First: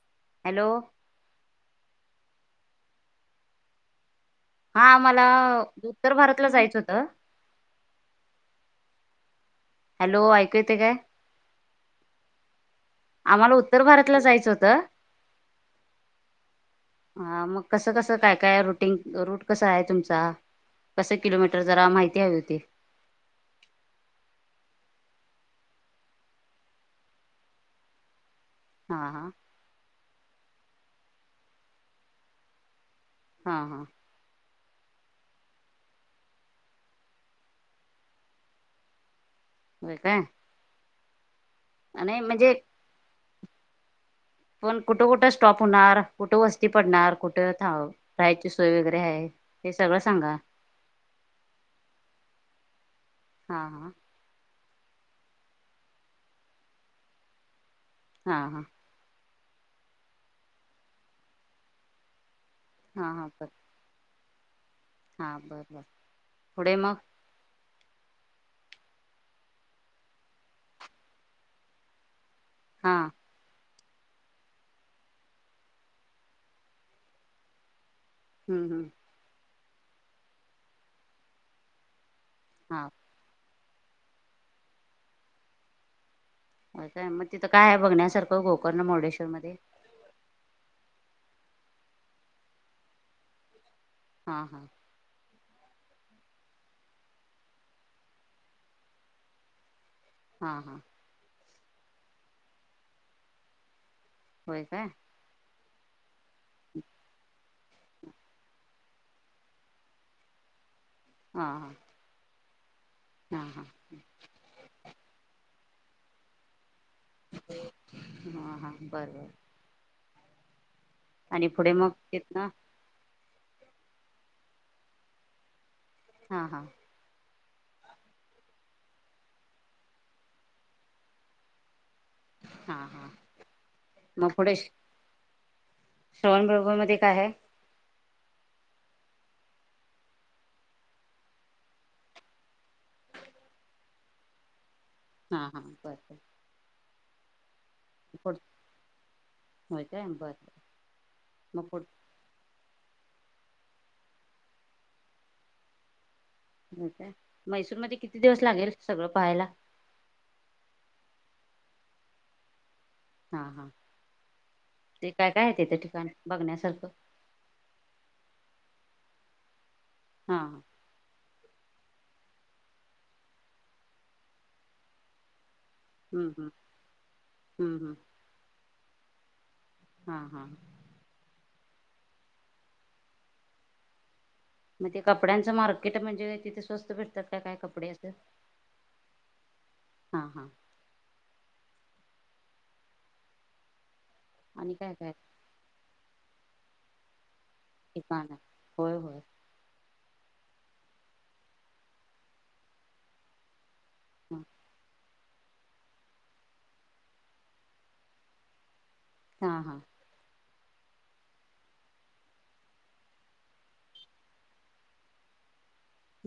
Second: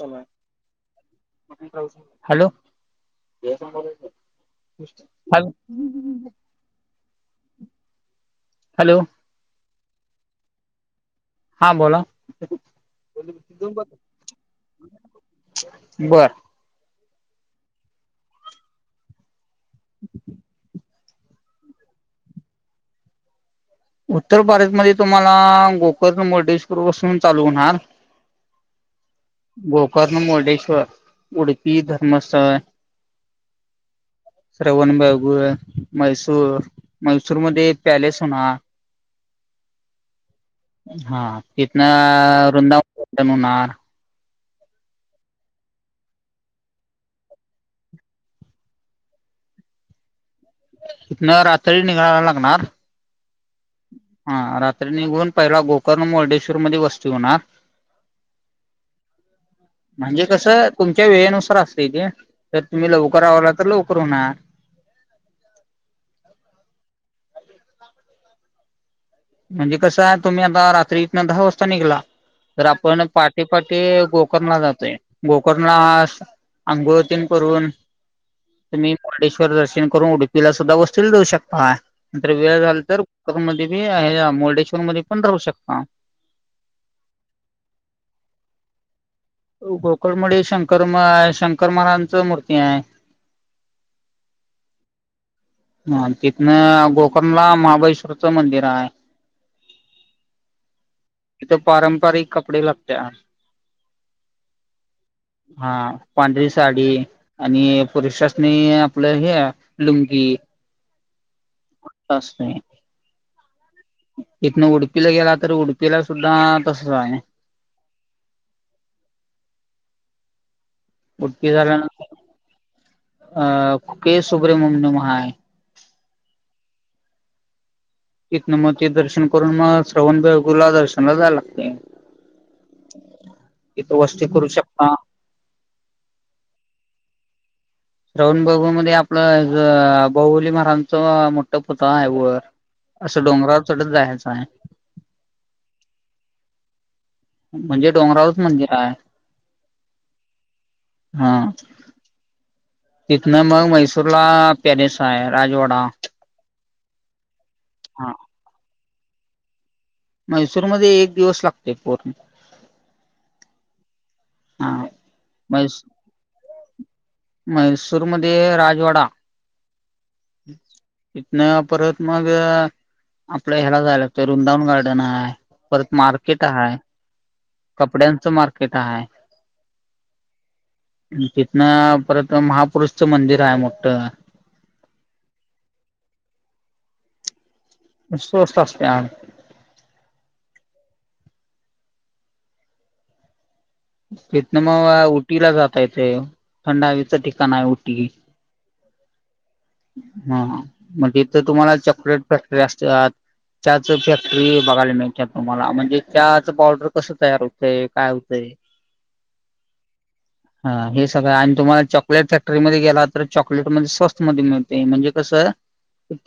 Hello. ह. हा आम्हाला उत्तर भारतला जायचं होतं हॅलो. हॅलो ऐकू येते काय? हा बोला. आम्हाला उत्तर भारतला जायचं होतं. बर हा मग कसं कसं काय काय रुटींग रूट कस आहे तुमचा कसं किलोमीटर जरा माहिती हवी होती. उत्तर भारतमध्ये तुम्हाला गोकर्ण मुर्डेश्वर पासून चालू होणार. हा हा गोकर्ण मुर्डेश्वर उडपी धर्मस्थळ हा हा. श्रवणबाग मैसूर मैसूर मध्ये पॅलेस होणार. हो काय? हा तिथना नाही म्हणजे वृंदावन होणार. पण कुठं कुठं स्टॉप होणार कुठं वस्ती पडणार कुठं राहायची सोय वगैरे आहे. ते सगळं सांगा. इथन रात्री निघायला लागणार. हा हा. हा रात्री निघून पहिला गोकर्ण मुर्डेश्वर मध्ये वस्ती होणार. हा हा. म्हणजे कसं तुमच्या वेळेनुसार असत ते जर तुम्ही हा हा लवकर हा बर आवला तर लवकर हो ना. हा बर बर पुढे मग म्हणजे कसं आहे तुम्ही आता रात्रीतन दहा वाजता निघला तर हा आपण पाटे ते गोकर्णला जातोय गोकर्णला अंगोळ तेन करून हम्म हम्म तुम्ही मुर्डेश्वर दर्शन करून उडुपीला सुद्धा वस्तीला जाऊ शकता. नंतर वेळ झाला हा तर मध्ये बी मुर्डेश्वर मध्ये पण राहू शकता. काय मग तिथं काय बघण्यासारखं गोकर्ण मुडेश्वर गोकण मध्ये शंकर म आहे शंकर महाराजच मूर्ती आहे. हा हा. ह तिथनं गोकर्णला महाबळेश्वरच मंदिर आहे हा हा तथ पारंपरिक कपडे लागते होय काय हा पांढरी साडी आणि पुरुषासनी आपलं हे लुंगी हा हा तय हा हा इथनं उडपीला गेला तर उडप ला सुद्धा तसच आहे. हा हा बरबर आणि उडपी पुढे मग झाल्यानंतर येत ना अ के सुब्रमण्य महाय हा हा तिथन मग ते दर्शन करून मग श्रवणबाेगूला दर्शनला जायला लागते हा हा इथो वस् मग करू पुढे शकता श्रवण बरोबर मध्ये काय आहे श्रवण बबू मध्ये आपलं बहुली महाराजच मोठ पुत आहे वर असं डोंगरावर थोढच जायचं आहे हा हा बरोबर म्हणजे डोंगराळच मंदिर आहे हो काय बर हा. मग पुढ तिथनं मग मैसूर ला पॅलेस आहे राजवाडा हो का मैसूर मध्ये किती दिवस लागेल सगळं पहायला मैसूरमध्येध्ये एक दिवस लागतेय पूर्ण हा हा हा ते काय काय आहे मै तिथं ठिकाण बघण्यासारखं म्हैसूरमध्येध्ये राजवाडा हा ् हा ह न परत मग आपलं ह्याला जायला लागतं वुंदावन गार्डन आहे परत हम्म मार्केट हम्म आहेा हम्म हम्म कपड्यांचं मार्केट आहे हा हा न परत महापुरुषचं मंदिर आहे मोठं मग ते कपड्यांचं मार्केट म्हणजे तिथे स्वस्त भेटतात का काय कपडे असं स्वस्त असत्या हा हा फेत ना आणि म काय काय उटीला जाता येत थंडा हवीच ठिका ठिकाण होय होय हा म्हणजेथ तुम्हाला चॉकलेट फॅक्टरी असतात त्याच फॅक्टरी बघायला नाही अच् तुम्हाला म्हणजे त्याच बॉर्डर कसं तयार होतंय काय होतंय हा हा हा हे सगळं आणि तुम्हाला चॉकलेट फॅक्टरीमध्येध्ये गेला तर चॉकलेटमध्येध्ये स्वस्त मध्ये मिळते म्हणजे कसं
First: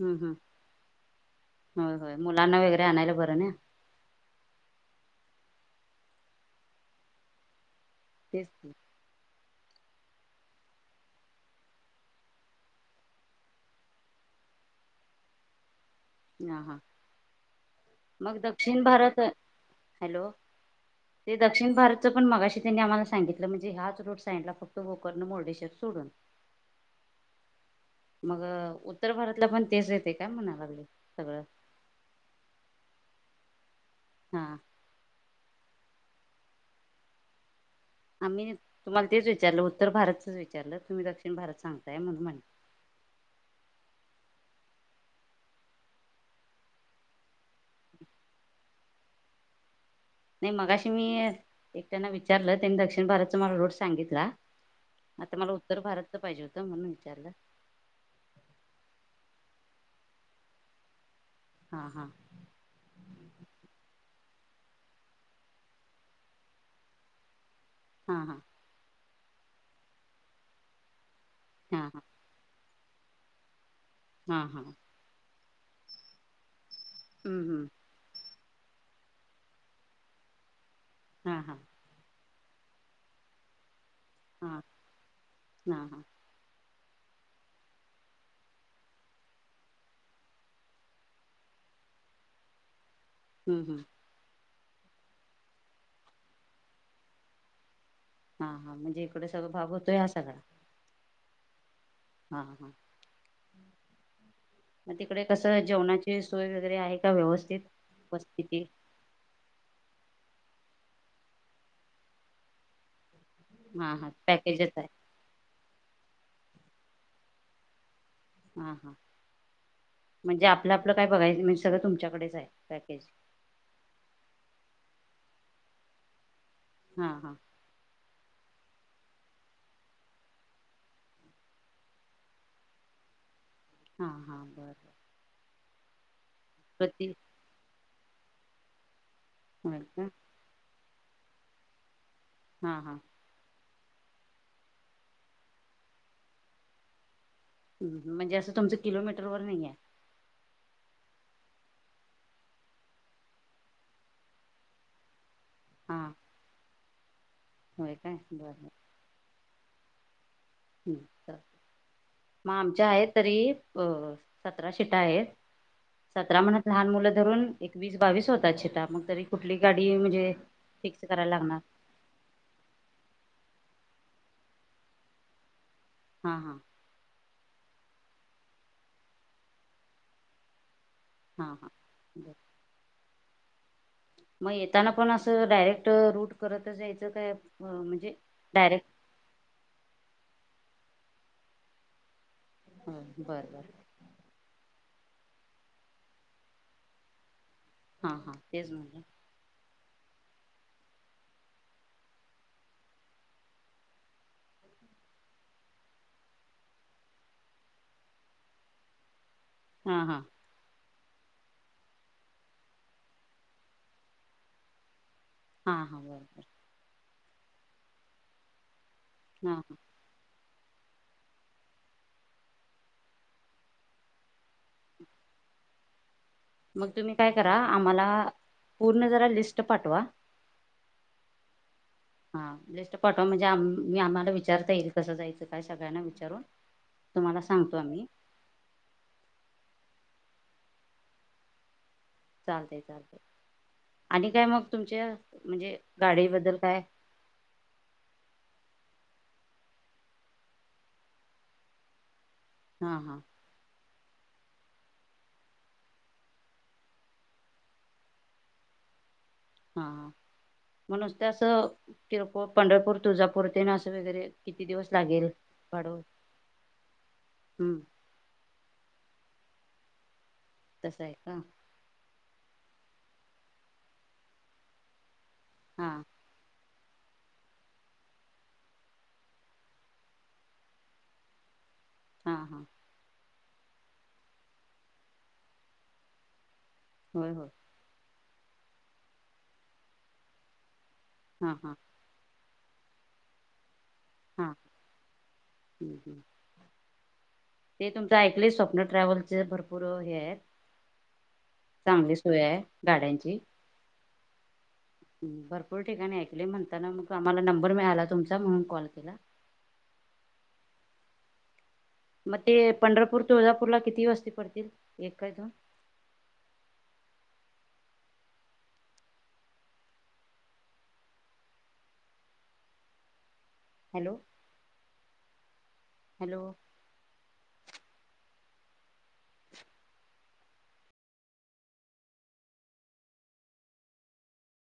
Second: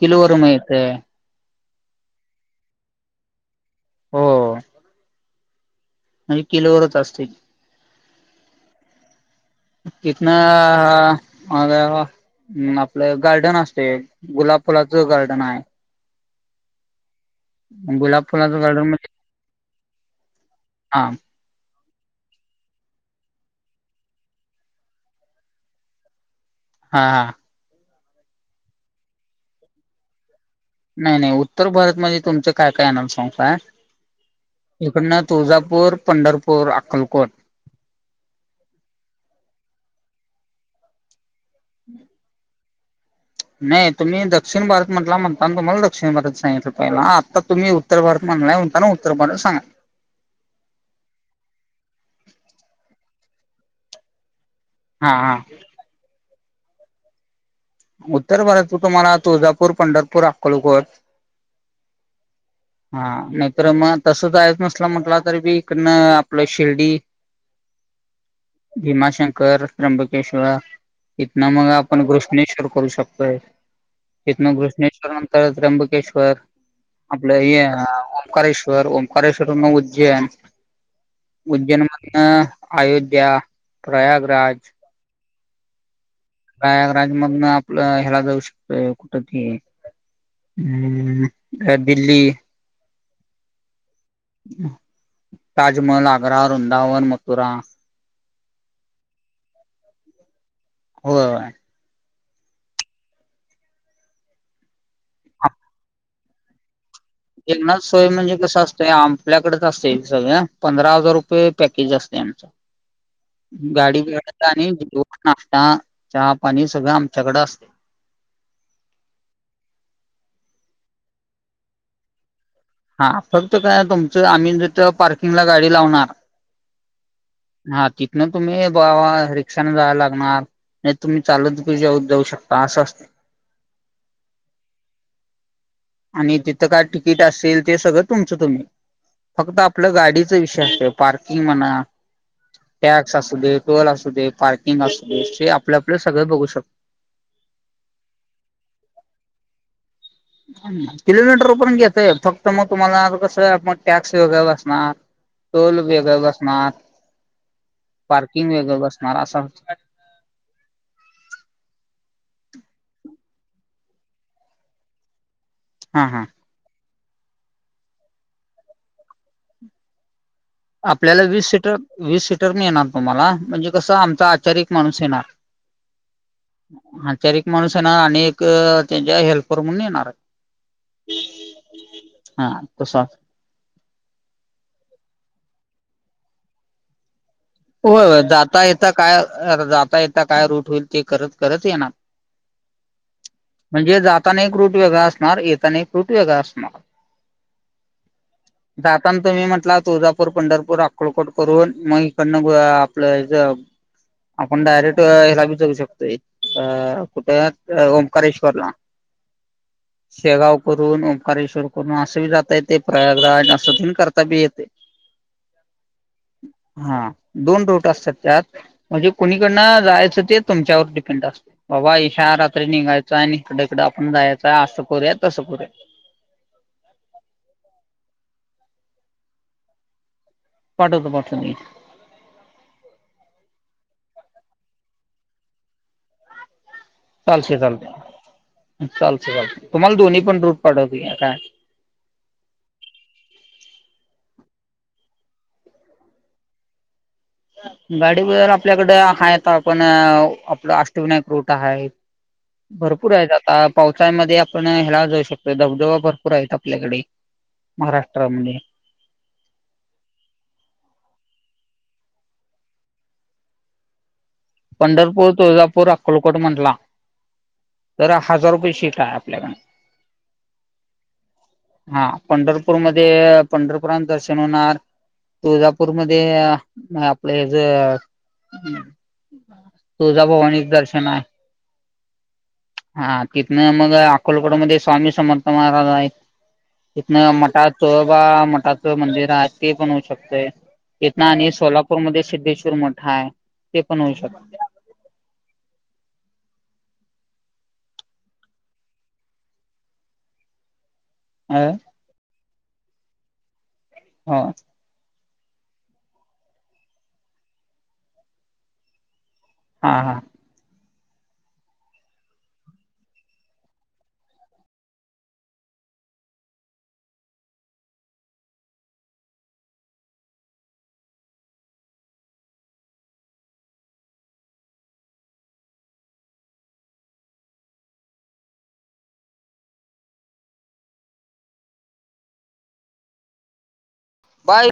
हम्म हम् मिळतय होय होय मुलांना वेगैरे आणायला बरं ना हो म्हणजे किलोवरच असते तेच कितना मग हम् आपलं गार्डन असते गुलाब फुलाच गार्डन आहे ह हा गुलाब मग फुलाचं गार्डन दक्षिण म्हणजे भारत हॅलो हा ते दक्षिण भारत पण मगाशी त्यांनी आम्हाला सांगितलं म्हणजे ह्याच रोड साईडला फक्त वोकरर्ण मुर्डेश्वर सोडून हा हा मग उत्तर भारतला पण तेच येते का म्हणाल नाही नाही उत्तर भारत मध्ये तुमचं काय काय आणनंद सांगताय हा. इकडनं तुळजापूर, पंढरपूर, अक्कलकोट आम्ही तुम्हाला तेच विचारलं उत्तर भारतचच विचारलं तुम्ही दक्षिण भारत सांगताय म्हणून म्हणल नाही तुम्ही दक्षिण भारत म्हटला म्हणताना तुम्हाला दक्षिण भारत सांगितलं पहिला आता तुम्ही उत्तर भारत म्हण नलाय म्हणताना उत्तर भारत सांग नाही मगशी मी त्याना विचारलं त्यांनी दक्षिण भारतच मला रोड सांगितला. हा आता हा मला उत्तर भारतच पाहिजे होतं म्हणून विचारलं. उत्तर भारतच तुम्हाला तुळजापूर, पंढरपूर, अक्कलकोट हा हा कुठे जायचं नसल म्हटलं तरी बी इकडनं आपलं शिर्डी हा हा भीमाशंकर, त्र्यंबकेश्वर इथन मग हा हा आपण घृष्णेश्वर करू शकतोय. हा इथन हा कृष्णेश्वर नंतर त्र्यंबकेश्वर आपलं हम्म हे हम्म ओंकारेश्वर, ओंकारेश्वरवरन उज्जैन हा हा उज्जैन मध्ये अ अयोध्या हा प्रयागराज हा हा प्रयाग्रराज मधन आपलं ह्याला जाऊ शकतो कुठ ते हम्म अ दिल्ली हम्म हम्म ताजमहल, आग्रा, वृंदावन, मथुरा हा हा म्हणजे इकडे सगळं भाग होतोय हा सगळा होय हा हा मग तिकडे कसं जेवणाची सोय वगैरे आहे. का व्यवस्थित जेवणा सोय म्हणजे कसं वस्तीची असतंय आपल्याकडेच असतय सगळं पंधरा हजार रुपये पॅकेज असतय आमचं हा गाडी हा भाड्याचं आणि पॅकेजच आहे [inaudible] नाष्टा चहा पाणी सगळं आमच्याकडें अस हा हा म्हणजे आपलं आपलं काय बघायचं म्हणजे सगळं तुमच्याकडेच आहे. पॅकेज हा फक्त काय तुमचं आम्ही जिथ पार्किंगला गाडी लावणार हा हा हा तिथनं तुम्ही बा रिक्षान जाय लागणार नाही तुम्ही चालत जाऊ जाऊ शकता असं असतय. हा हा बर आणि तिथं काय प्रति तिकीट असेल ते सगळं तुमचं तुम्ही फक्त होय आपलं का गाडीच विषय असतय पार्किंग म्हणा हा हा टॅक्स असू दे टोल असू दे, पार्किंग असू दे, ते आपलं आपलं सगळं बघू शक हम्म, म्हणजे असं तुमचं किलोमीटरवर नाही आहे किलोमीटरपण घेतय फक्त मग तुम्हाला कसं मग टॅक्स वगैरे बसणार टोल हा वेगळ बसणार होय काय पार्किंग बरं वेगळ बसणार असा ह् मग आमच्या आहेत तरी अ सतरा शिटा आहेत. हा हा सतरा म्हणत लहान मुलं धरून एकवीस बावीस होतात शिटा मग तरी कुठली गाडी म्हणजे फिक्स आपल्याला करायला वीस लागणार सीटर वीस सीटर मिळणार तुम्हाला म्हणजे कस आम आचारी एक माणूस येणार, हां हां आचारी एक माणूस त्याना आणि एक त्यांच्या हेल्पर म्हणून येणार हां हां हा तस म येताना पण असं डायरेक्ट रूट करतच यायचं काय? होय म्हणजे होय जाता डायरेक्ट येता काय जाता येता काय रूट होईल ते करत करत येणार बरं बरं म्हणजे जाताना एक रूट वेगळा अस णार येताना एक रूट वेगळा असणार हां हां तेच म्हणलं जाताना तुम्ही म्हटला तुळजापूर, पंढरपूर, अक्कोलकोट करून मग इकडनं ब अ आपलं ह्याज आपण डायरेक्ट ह्याला बी जाऊ शकतोय अ कुठे ओंकारेश्वरला हां हां शेगाव क तून ओंकारेश्वर करून असही जाता येते प्रयागराज असं करता बी येते हा, हा ह दोन रूट असतात त्यात म्हणजे हां कोणीकडन हां जायचं ते तुमच्यावर डिपेंड असते बाबा इशा रात्री निघायचं आणि इकडकडडे आपण जायचंय असं करूया तसं र मग तुम्ही काय करा आम्हाला पुर्ण जरा लिस्ट पाठवा पाठवतो, पाठवतो हा लिस्ट पाठवा म्हणजे आम्ही आम्हाला विचारता येईल कसं जायचं काय सगळ्यांना विचारून तुम्हाला चालतय, सांगतो चालतय आम्ही चालते, चालते तुम्हाला दोन्ही पण रूट पाठवतो घ्या काय चालतय चालतंय आणि काय मग तुमच्या म्हणजे गाडीबद्दल काय हं गाडी वगैरे आपल्याकडे आहेत पण आपलं अष्टविनायक रूट आहे हा भरपूर हा आहेत आता पावसाळ्यामध्ये आपण ह्याला जाऊ शकतो धबधबा भरपूर आहेत आपल्याकडे महाराष्ट्रामध्ये हा म्हणुसते असं किरकोळ पंढरपूर तुळजापूर ते ना असं वगैरे किती दिवस लागेल पंढरपूर, तुळजापूर, भाडं अक्कलकोट म्हटला हम्म तर हजार रुपये शीट आहे लगन तस आहे का पंढरपुर मध्ये पंढरपुरात दर्शन होणार हा तुळजापूरमध्ये आपल्या ह्याच तुळजाभवानी दर्शन आहे हा, हा इथंन मग अक्कलकोट मध्ये स्वामी समर्थ महाराज आहे इथन होय होय मठात मठाच मंदिर आहे ते पण होऊ शकते इथ ना आणि हा हा सोलापूरमध्ये सिद्धेश्वर मोठा आहे ते पण होऊ हा शकत हम्म, हम्म. ते तुमचं ऐकले स्वप्न ट्रॅव्हलचे भरपूर हे आहेत अ चांगली सोय आहे गाड्यांची हां भरपूर ठिकाणी ऐकले म्हणताना मग आम्हाला नंबर मिळाला तुमचा म्हणून कॉल केला हां, हां मग ते पंढरपूर तुळजापूरला किती वस्ती पडतील एक काय दोन [unintelligible] हॅलो, हॅलो [unintelligible] बाय.